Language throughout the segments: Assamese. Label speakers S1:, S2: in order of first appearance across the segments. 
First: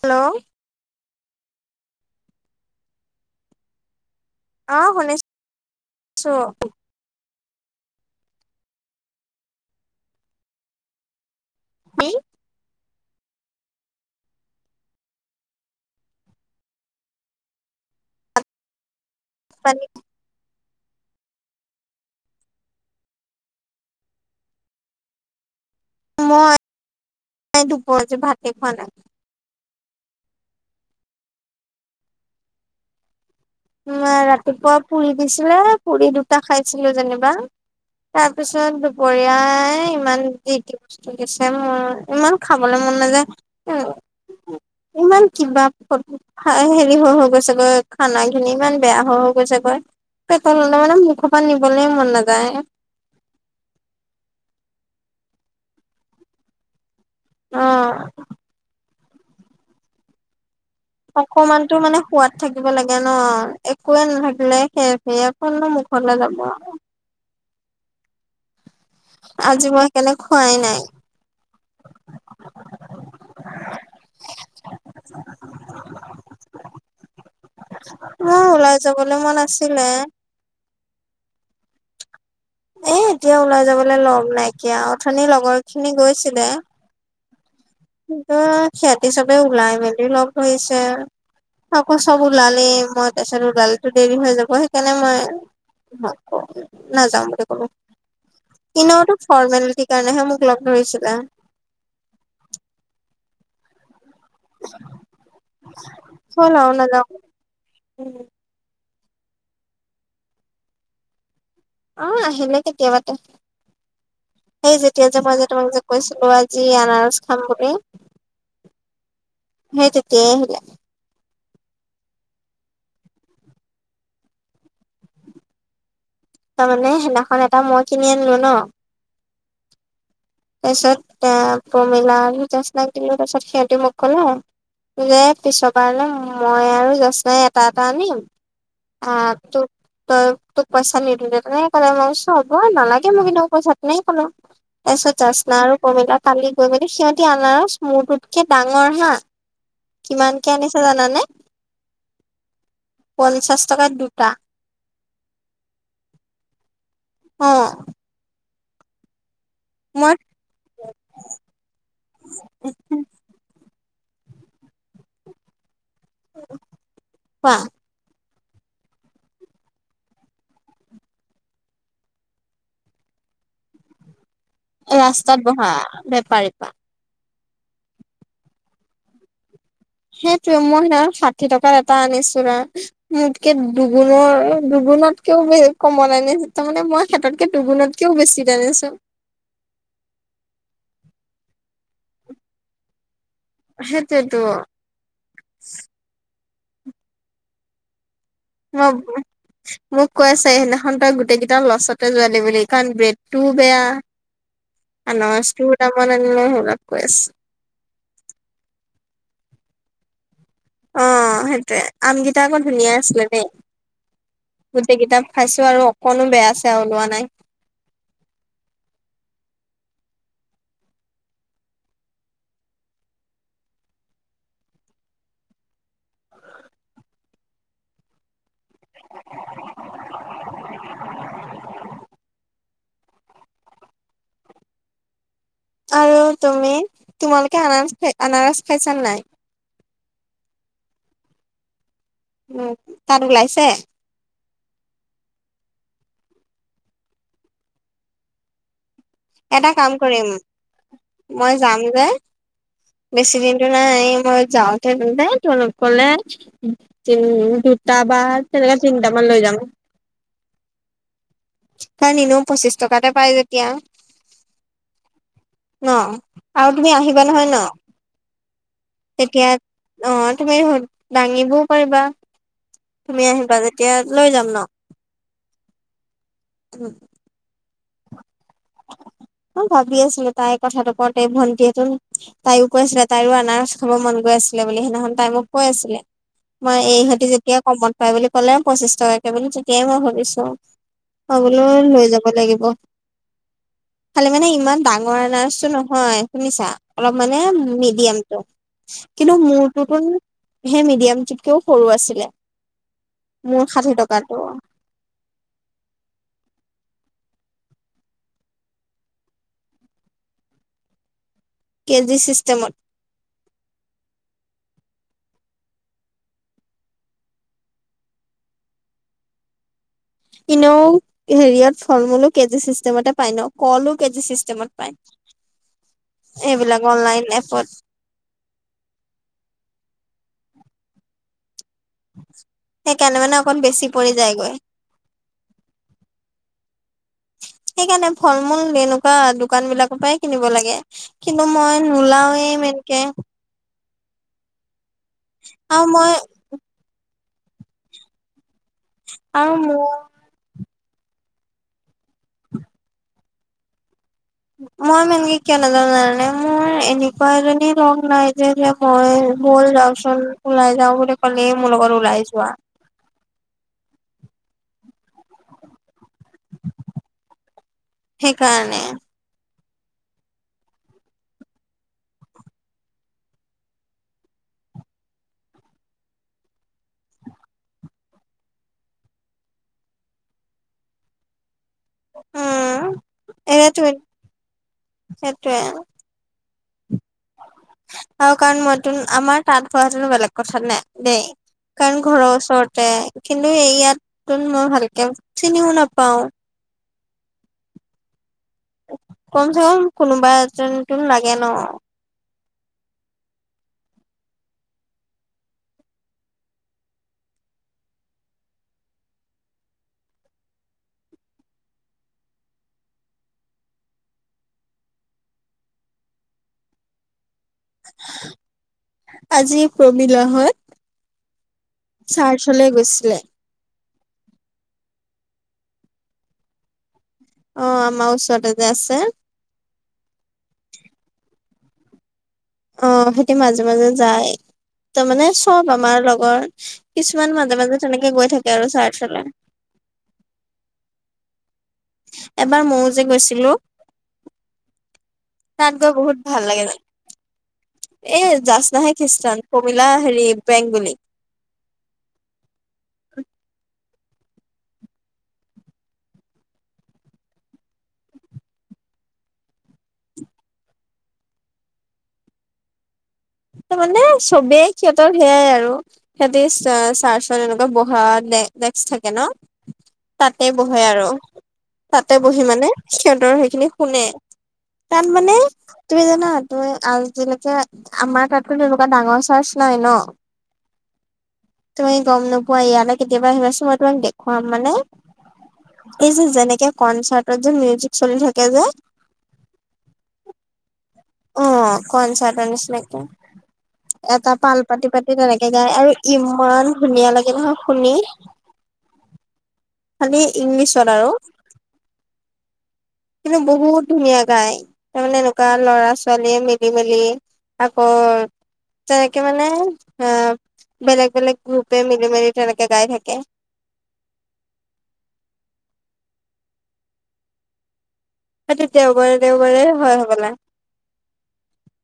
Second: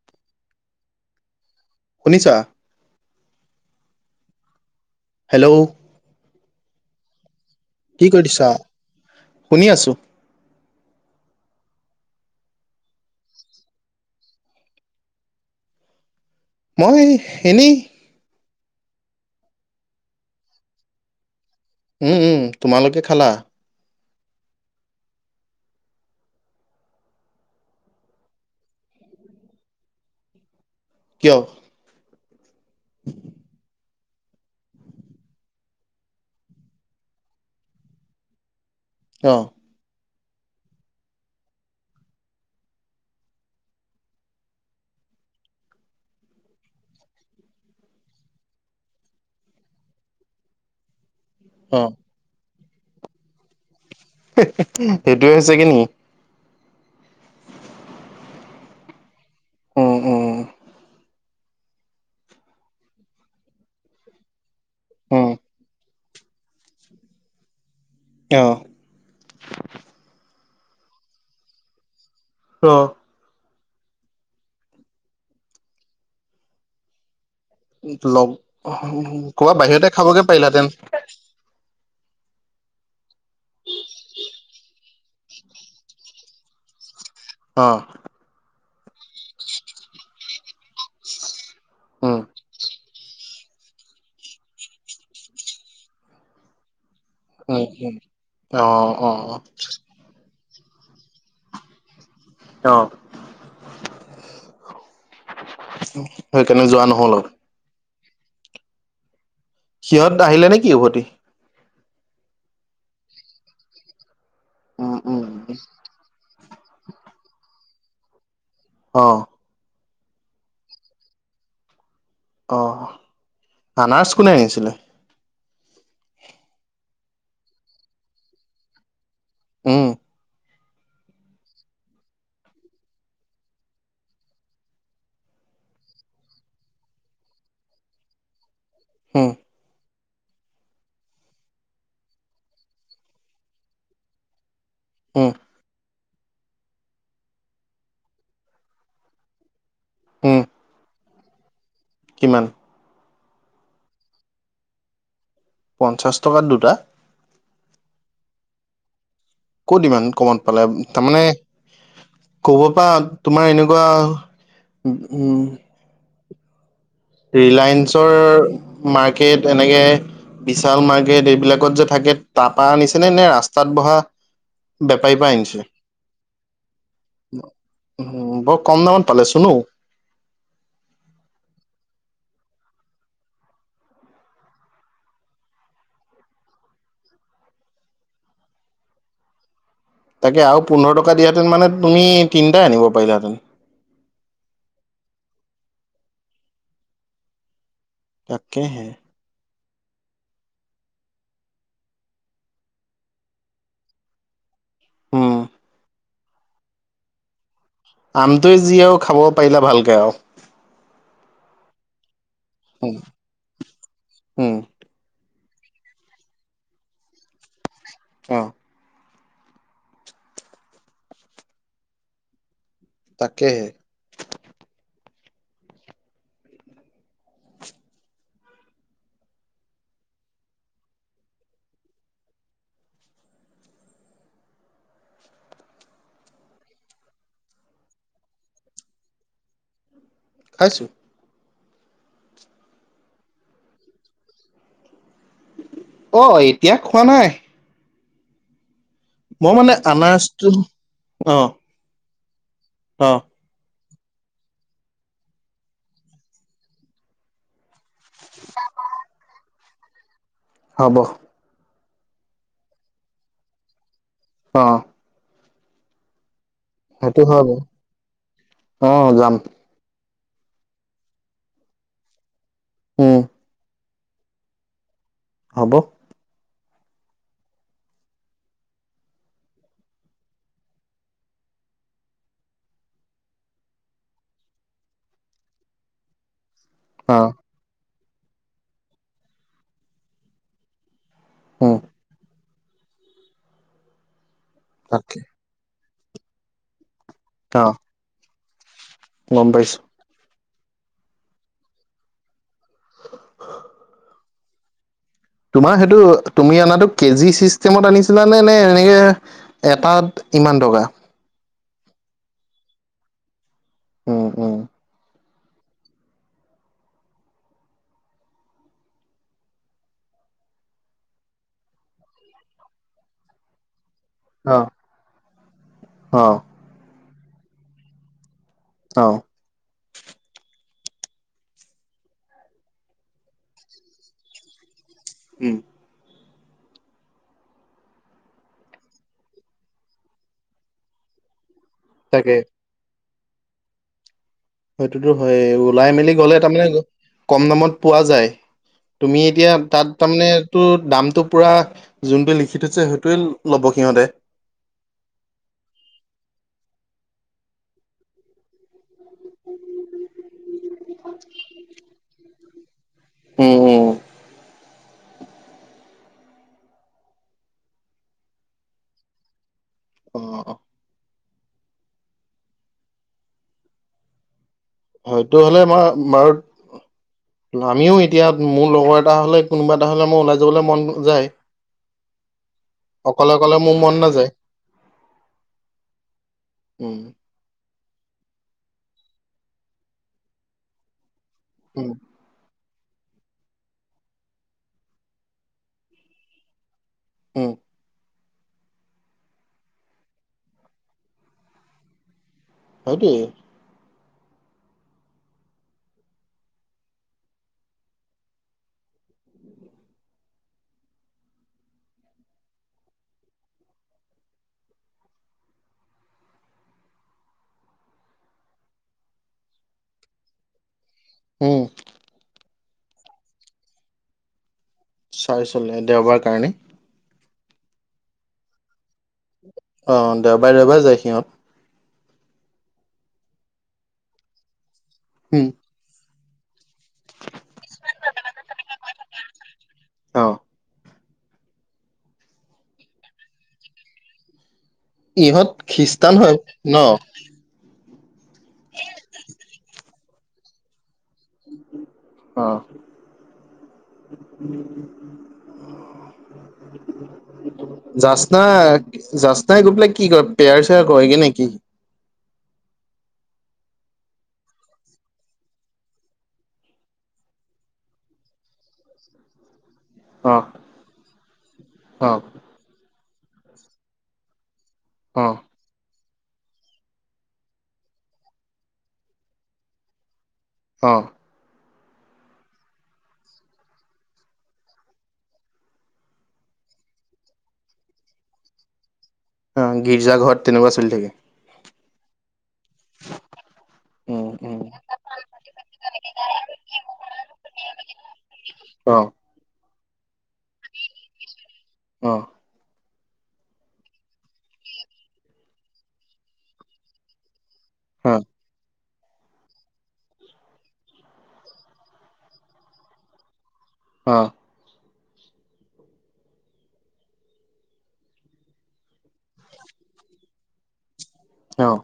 S1: হেল্ল'
S2: শুনিছা।
S1: অ'শুনিছো।
S2: হেল্ল'
S1: চ
S2: কি কৰিছা। শুনি আছোঁ।
S1: কি
S2: মই এনেই
S1: পানীত
S2: উম উম তোমালোকে খালা।
S1: মই দুপৰতে ভাতে খোৱা নাই।
S2: কিয়? [inaudible]
S1: উ ৰাতিপুৱা পুৰি দিছিলে পুৰি দুটা খাইছিলো যেনিবা। তাৰ পিছত
S2: অ
S1: দুপৰীয়াই ইমান। যি কি বস্তু দিছে মোৰ ইমান খাবলৈ মন নাযায় ইমান কিবা হেৰি হৈ হৈ গৈছে গৈ খানা ইমান বেয়া হৈ হৈ গৈছে গৈ পেটল হলে মানে মুখৰ পৰা
S2: অ
S1: নিবলৈ মন নাযায়
S2: সেইটো হৈছেগে নি
S1: অ'
S2: উম, উম
S1: অকমানতো মানে সোৱাদ থাকিব লাগে ন, একোৱে নাথাকিলে সেৰ
S2: উম
S1: সেৰ কৈ কত হলে যাব
S2: অ'
S1: আজি মই কেলে খোৱাই নাই।
S2: অ'
S1: [inaudible]
S2: লগ
S1: মোৰ ওলাই যাবলৈ মন আছিলে।
S2: পাৰিলা হেঁতেন
S1: এ এতিয়া ওলাই যাবলৈ লগ নাইকিয়া অথনিৰ লগৰ খিনি গৈছিলে।
S2: অ'
S1: সিহঁতি চবে ওলাই মেলি লগ ধৰিছে আকৌ চব
S2: উম
S1: ওলালে মই পিছত ওলালে দেৰি হৈ যাব সেইকাৰণে মই [unintelligible] নাযাওঁ।
S2: উম উম অ
S1: [unintelligible] ইনোঁ
S2: অ
S1: ফৰ্মেলিটি কাৰণেহে মোক লগ ধৰিছিলে।
S2: অহ।
S1: চল আৰু
S2: যোৱা নহ'ল
S1: নেযাওঁ।
S2: আৰু। সিহঁত নাহিলে নে কি উভতি?
S1: অ' আহিলে কেতিয়াবাতে সেই
S2: উম
S1: যেতিয়া
S2: উম
S1: যে তোমাক যে কৈছিলো আজি আনাৰস খাম বুলি।
S2: অ।
S1: সেই তেতিয়াই আহিলে।
S2: অ, আনাৰস কোনে আনিছিলে?
S1: তাৰমানে সেইদিনাখন এটা মই কিনি আনিলো ন
S2: উম।
S1: তাৰপিছত এ প্ৰমিলা আৰু জেস্নাই দিলো তাৰপাছত সিহঁতি মোক কলে যে পিছৰ বাৰলে মই আৰু জেস্নাই এটা এটা আনিম
S2: উম
S1: আগ টো তই তোক পইচা নিদি তেনে ক'লে মই হ'ব নালাগে মই কিন্তু পইচা তেনে কলো। তাৰপিছত
S2: উম
S1: জাস্না আৰু কমিলা কালি গৈ মেলি সিহঁতি আনাৰস মূৰটোতকে ডাঙৰ হা কিমান
S2: উম
S1: কে আনিছে জানানে?
S2: কিমান?
S1: পঞ্চাছ টকাত দুটা।
S2: পঞ্চাছ টকাত দুটা?
S1: অ।
S2: ক'ত ইমান
S1: মই
S2: কমত পালে, তাৰমানে কবা পা তোমাৰ এনেকুৱা উ উম
S1: পোৱা
S2: ৰিলায়েন্সৰ মাৰ্কেট এনেকে বিশাল মাৰ্কেট এইবিলাকত যে থাকে তাপা আনিছে নে নে ৰাস্তাত বহা বেপাৰী পা
S1: ৰাস্তাত
S2: আনিছে,
S1: বহা বেপাৰী পা
S2: বৰ কম দামত পালেচুন ঔ।
S1: সেইটোৱে মই সেইদিনা খন ষাঠি টকাত এটা আনিছিলে। মোতকে দুগুণৰ দুগুণতকেও কম আনিছিলে তাৰমানে মই হেতকে দুগুণত কেও বেছিকে আনিছোঁ।
S2: তাকে আৰু পোন্ধৰ টকা দিয়াহেঁতেন মানে তুমি তিনটা আনিব পাৰিলাহেঁতেন।
S1: সেইটোৱেটো।
S2: তাকেহে
S1: [unintelligible] মোক কৈ আছে সেইদিনাখন তই গোটেইকেইটা লছতে যোৱালি বুলি কাৰণ ব্ৰেডটোও বেয়া।
S2: উম
S1: অনাৰষ্টোৰ দামত আনিলে সেইবিলাক কৈ আছে।
S2: আমটোৱে যি আৰু খাব পাৰিলে ভালকে আৰু।
S1: অ সেইটোৱে আমগিতা আকৌ ধুনীয়া
S2: উম
S1: আছিলে দেই।
S2: উম,
S1: গোটেইকিতা খাইছো আৰু অকনো বেয়া চেয়া ওলোৱা নাই।
S2: অ। তাকেহে।
S1: আৰু তুমি তোমালোকে আনাৰস খাই আনাৰস খাইছা নাই?
S2: খাইছোঁ।
S1: উ তাত ওলাইছে?
S2: অ এতিয়া খোৱা নাই। মই
S1: এটা
S2: মানে
S1: কাম কৰিম
S2: আনাৰসটো অ
S1: মই যাম যে
S2: অ
S1: বেছি দিন নাই মই যাওঁতে [unintelligible] কলে তাপা তেনেকে তিনিটামান লৈ যাম।
S2: হ'ব
S1: কাৰণ নিনু পঁচিশ টকাতে পাই যেতিয়া।
S2: অ
S1: ন আৰু তুমি
S2: সেইটো
S1: আহিবা
S2: হয়
S1: নহয়
S2: বাৰু
S1: ন
S2: অ যাম
S1: তেতিয়া অ তুমি দাঙিবও পাৰিবা।
S2: উম
S1: তুমি আহিবা তেতিয়া লৈ যাম ন।
S2: হ'ব
S1: [unintelligible] অ ভাবি আছিলো তাই কথাটো কওতে ভন্টিহেতন তাইও কৈ আছিলে তাইৰো আনাৰস খাব মন গৈ আছিলে বুলি সেইদিনাখন তাই মোক কৈ আছিলে। মই
S2: অ
S1: এইহতি যেতিয়া কমত পাই বুলি ক'লে পঁচিশ টকাকে বুলি তেতিয়াই মই সুধিছো। খাবলৈ
S2: উম
S1: লৈ যাব লাগিব খালি মানে ইমান
S2: তাকে
S1: ডাঙৰ আনাৰছটো নহয় শুনিছা অলপ মানে
S2: অ
S1: মিডিয়ামতটো কিন্তু
S2: গম পাইছো
S1: মোৰটোত সেই মিডিয়ামটোতকেও সৰু আছিলে মোৰ ষাঠি টকাতটো
S2: তোমাৰ সেইটো তুমি অনাতটো কেজি চিষ্টেমত আনিছিলানে নে এনেকে এটাত ইমান টকা
S1: কেজি চিষ্টেমত
S2: উম উম
S1: এনেও হেৰিয়ত ফল মূলো কেজি ছিষ্টেমতে পাই ন কলো কে
S2: অ
S1: চিষ্টেমত
S2: অ
S1: পায় এইবিলাক অনলাইন এপত
S2: অ
S1: সেইকাৰণে মানে অকণ বেছি পৰি যায়গৈ
S2: উম
S1: [unintelligible] সেইকাৰণে ফল মূল এনেকুৱা দোকান বিলাকৰ পৰাই কিনিব লাগে কিন্তু মই
S2: তাকে
S1: নোলাওয়ে ইমেনকে
S2: সেইটোতো হয়
S1: আৰু
S2: ওলাই মেলি
S1: মই
S2: গলে তাৰমানে কম দামত পোৱা যায় তুমি এতিয়া
S1: আৰু মোৰ
S2: তাত তাৰমানে তটো দামটো পূৰা যোনটোৱে লিখি থৈছে সেইটোৱে ল'ব সিহঁতে
S1: মই ইমান কে কিয় নাজানো যানানে মোৰ এনেকুৱা এজনি লগ নাই মই হল যাওঁচোন ওলাই যাও বুলি ক'লে মোৰ লগত ওলাই যোৱা
S2: উম উু
S1: সেইকাৰণে
S2: অ অ হয় তটো হলে আমাৰ মাৰত আমিও এতিয়া মোৰ লগৰ এটা হলে কোনোবা এটা হলে মই ওলাই যাবলৈ মন যায়
S1: উম
S2: অকলে অকলে মোৰ
S1: এইটোৱে
S2: মন নাযায়
S1: সেইটোৱে
S2: উম
S1: আৰু কাৰণ মইত আমাৰ তাত হোৱাতনো বেলেগ কথা নে দেই
S2: উম
S1: কাৰণ ঘৰৰ ওচৰত কিন্তু এই ইয়াত মই ভালকে চিনিও নাপাও
S2: অ
S1: কম চে কম কোনোবা এজন টো লাগে ন
S2: হয় কি?
S1: আজি প্ৰমল হয় [inaudible]
S2: উম।
S1: চাৰ্চলে গৈছিলে।
S2: চাই চলে দেওবাৰ কাৰণে?
S1: অ' আমাৰ ওচৰতে যে আছে।
S2: অ' দেওবাৰে - দেওবাৰ যায় সিহঁত?
S1: অ' সিতি মাজে - মাজে যায় তাৰ মানে
S2: উম
S1: চব আমাৰ লগৰ। কিছুমান মাজে- মাজে তেনেকে গৈ থাকে আৰু চাৰ্চলে।
S2: অঁ।
S1: এবাৰ ময়ো যে গৈছিলো।
S2: ইহঁত
S1: তাত
S2: খ্ৰীষ্টান হয় ন?
S1: এই জাজনাহে খ্ৰীষ্টান, কমিলা হেৰি বেংগলী।
S2: অঁ। অ [unintelligible] জচনা জাচনাই গৈ পেলাই কি কয়, পেয়াৰ চেয়াৰ কৰেগে নেকি?
S1: ত' মানে চবেই সিহঁতৰ সেয়াই আৰু। সিহঁতি চাৰ চন এনেকুৱা বহা ডেস্ক থাকে ন।
S2: অ
S1: তাতে বহে আৰু
S2: অ
S1: তাতে বহি মানে সিহঁতৰ সেইখিনি শুনে। তাত
S2: অ
S1: মানে তুমি জানা তুমি আজিলৈকে আমাৰ তাতটো তেনেকুৱা ডাঙৰ চাৰছ নাই ন?
S2: অঁ।
S1: তুমি গম নোপোৱা ইয়ালে কেতিয়াবা আহিবাছোন মই তোমাক দেখুৱাম মানে এই যে যেনেকে কনচাৰ্টত যে মিউজিক চলি থাকে যে?
S2: অ' গীৰ্জা ঘৰত তেনেকুৱা চলি থাকে।
S1: অ' কনচাৰ্ট নিছিনাকে।
S2: উম
S1: এটা
S2: উম
S1: পাল পাতি-পাতি তেনেকে গায় আৰু ইমান ধুনীয়া লাগে নহয় শুনি।
S2: অঁ।
S1: খালি ইংলিছত আৰু।
S2: অঁ।
S1: কিন্তু বহুত ধুনীয়া গাই, তাৰমানে এনেকুৱা ল'ৰা চল মিলিমিলি আকৌ [inaudible]
S2: অহ।
S1: তেনেকে মানে আহ বেলেগ- বেলেগ গ্ৰুপে মিলি মেলি তেনেকে গাই থাকে।
S2: অঁ।
S1: হয়টো দেওবাৰে দেওবাৰে হয় হবলা [inaudible]
S2: অঁ।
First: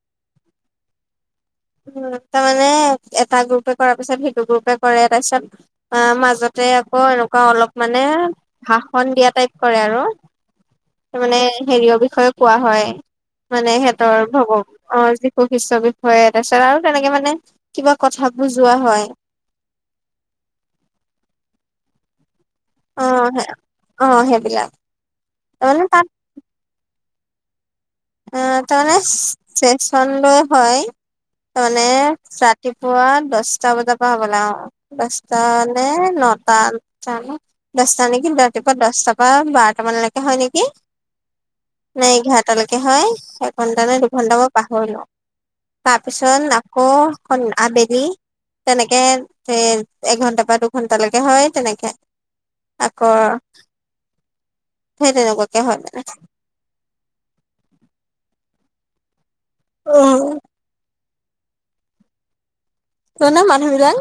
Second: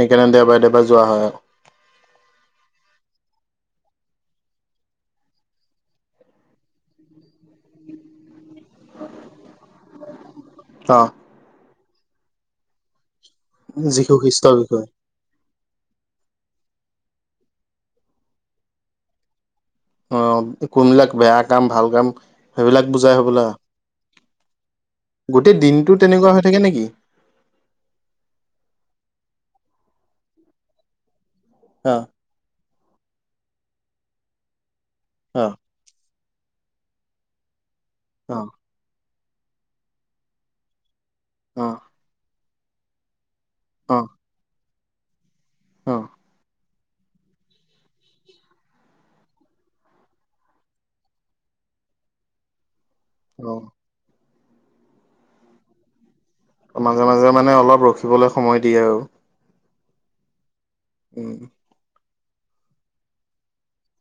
S2: সেইকাৰণে দেওবাৰে- দেওবাৰে যোৱা হয় আৰু।
S1: উম তাৰমানে এটা গ্ৰুপে কৰাৰ পিছত সেইটো গ্ৰুপে কৰে তাৰ পিছত। অ' মাজতে আকৌ এনেকুৱা অলপ মানে ভাষন দিয়া টাইপ কৰে আৰু
S2: অ
S1: তাৰমানে মানে হেৰিয়ৰ বিষয়ে কোৱা হয়। মানে
S2: যীশু
S1: সিহঁতৰ
S2: খ্ৰীষ্টৰ
S1: ভগৱ
S2: বিষয়ে
S1: অ বৈশিষ্ট্য বিষয়ে তাৰপিছত আৰু তেনেকে মানে কিবা কথা বুজোৱা হয়।
S2: অ' কোনবিলাক বেয়া কাম ভাল কাম সেইবিলাক বুজাই হবলা
S1: অ', অ', সেইবিলাক
S2: গোটেই
S1: তাৰমানে
S2: দিনটো
S1: তাত
S2: তেনেকুৱা হৈ থাকে নেকি
S1: অ তামানে চেক্সন লৈ হয় তামানে
S2: অ
S1: ছাতিপুৱা দছটা বজা পৰা হ'ব লা অ দছটা
S2: অ
S1: নে নটাত জানো দছটা নেকি
S2: অ
S1: ৰাতিপ ক দছটা পা বাৰটা মানলেকে হয় নেকি নে এঘাৰটালৈকে হয় ঘণ্টা নে
S2: অ অ
S1: দুঘন্টা মই পাহৰিলো তাৰপিছত আকৌ আবেলি তেনেকে এ এঘন্টা বা দুঘণ্টা লেকে হয় তেনেকে আকৌ
S2: অ অ
S1: সেই তেনেকুৱাকে হয় মানে
S2: মাজে মাজে মানে অলপ ৰখিবলে সময় দিয়ে আৰু
S1: অ
S2: উম
S1: সিহঁতৰ মানুহ বিলাক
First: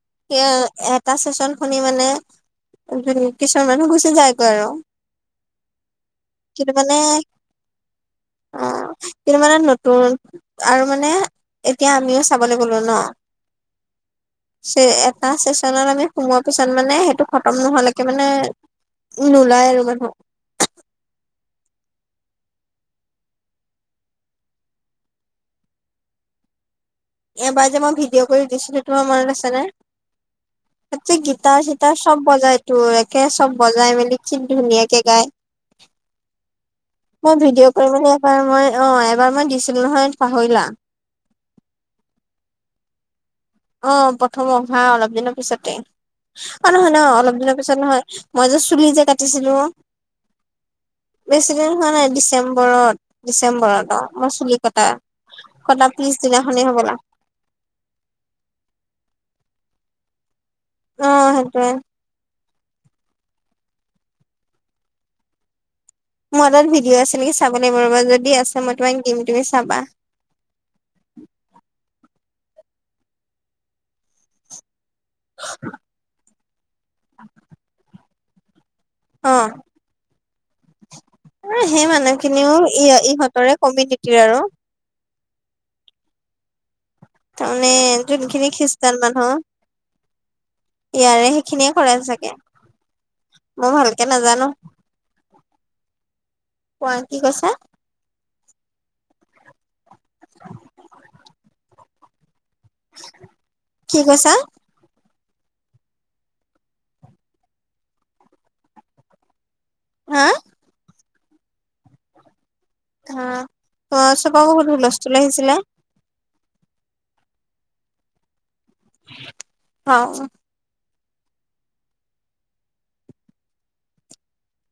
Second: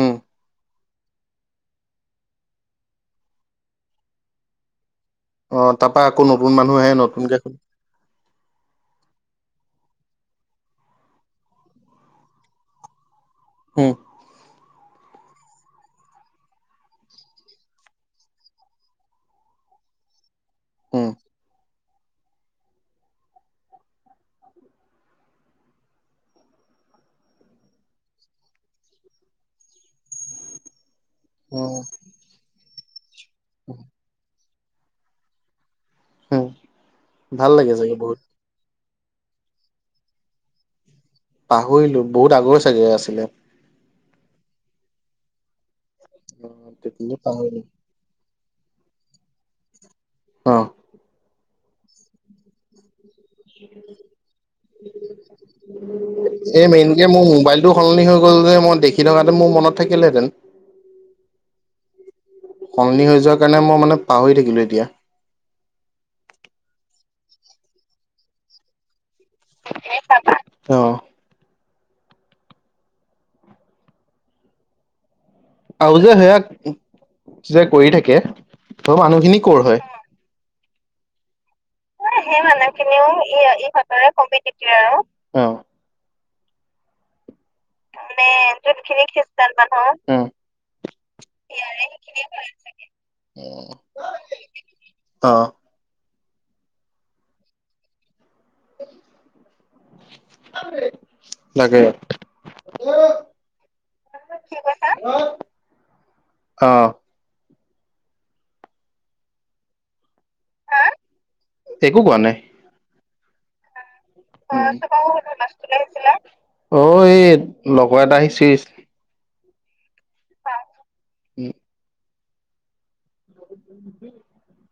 S2: উম
S1: ইয়ে এ এটা চেচন শুনি মানে কিছুমান মানুহ গুচি যায়গৈ আৰু
S2: অ তাৰপা আকৌ নতুন
S1: কিন্তু
S2: মানুহ আহে
S1: মানে
S2: নতুনকে খোল
S1: অ কিন্তু মানে নতুন আৰু মানে এতিয়া আমিও চাব লাগিব হলো ন
S2: হু
S1: চে এটা চেচনত আমি সোমোৱাৰ পিছত মানে সেইটো খতম নোহালেকে মানে নোলাই আৰু মানুহ
S2: হু
S1: এবাৰ যে মই ভিডিঅ' কৰি দিছিলো তোমাৰ মনত আছে নে তাতে গীতাৰ
S2: উম
S1: চীতাৰ চ চব বজাই তো একে চব বজাই মেলি কি ধুনীয়াকে গাই
S2: উম
S1: মই
S2: ভাল লাগে
S1: ভিডিঅ কৰি
S2: চাগে
S1: মিনি
S2: বহুত
S1: এবাৰ মই অ এবাৰ মই দিছিলো নহয় পাহৰিলা
S2: পাহৰিলো বহুত আগৰ চাগে আছিলে
S1: অ প্ৰথম অহা অলপ দিনৰ পিছতে অ নহয় ন
S2: তেতিয়া
S1: অলপ দিনৰ
S2: পাহৰিলো
S1: পিছত নহয় মই যে চুলি যে কাটিছিলো
S2: অ
S1: বেছি দিন হোৱা নাই ডিচেম্বৰত ডিচেম্বৰত অ মই চুলি কটা কটা
S2: এই
S1: পিছদিনাখনেই হ'বলা
S2: মেইনকে মোৰ মোবাইল টো সলনি হৈ গ'ল যে মই দেখি থকাহেতেন মোৰ মনত থাকিলহেতেন
S1: অ সেইটোৱে
S2: সলনি হৈ যোৱা কাৰণে মই মানে পাহৰি থাকিলো এতিয়া
S1: মোৰ হাতত ভিডিঅ' আছে নেকি চাব লাগিব ৰবা যদি আছে মই তোমাক দিম তুমি চাবা
S2: চাবা অ আউ যে সেয়া যে কৰি থাকে ত মানুহখিনি ক'ৰ হয়
S1: এই সেই
S2: সেই
S1: মানুহখিনিও ই ইহঁতৰে কমিউনিটিৰ আৰু
S2: তিয়া অ
S1: তাৰমানে
S2: মানে
S1: যোনখিনি খ্ৰীষ্টান
S2: যোনখিনি
S1: মানুহ
S2: খ্ৰীষ্টান মানুহ
S1: ইয়াৰে সেইখিনিয়ে
S2: ইয়াৰে
S1: খৰে
S2: সেইখিনিয়ে
S1: চাগে
S2: হয়
S1: মই ভালকে নাজানো
S2: চাগে অ
S1: কোৱা কি কৈছা
S2: লাগে
S1: কি কৈছা
S2: অ
S1: হা
S2: একো কোৱা নাই
S1: অ অ চৌপাশ
S2: অ
S1: ঘৰত
S2: চুপা
S1: হুলস্থুল আহিছিলে
S2: মাছটো লৈ আহিছিলা অ এই লগৰ এটা আহিছেচ
S1: হা
S2: উম [unintelligible]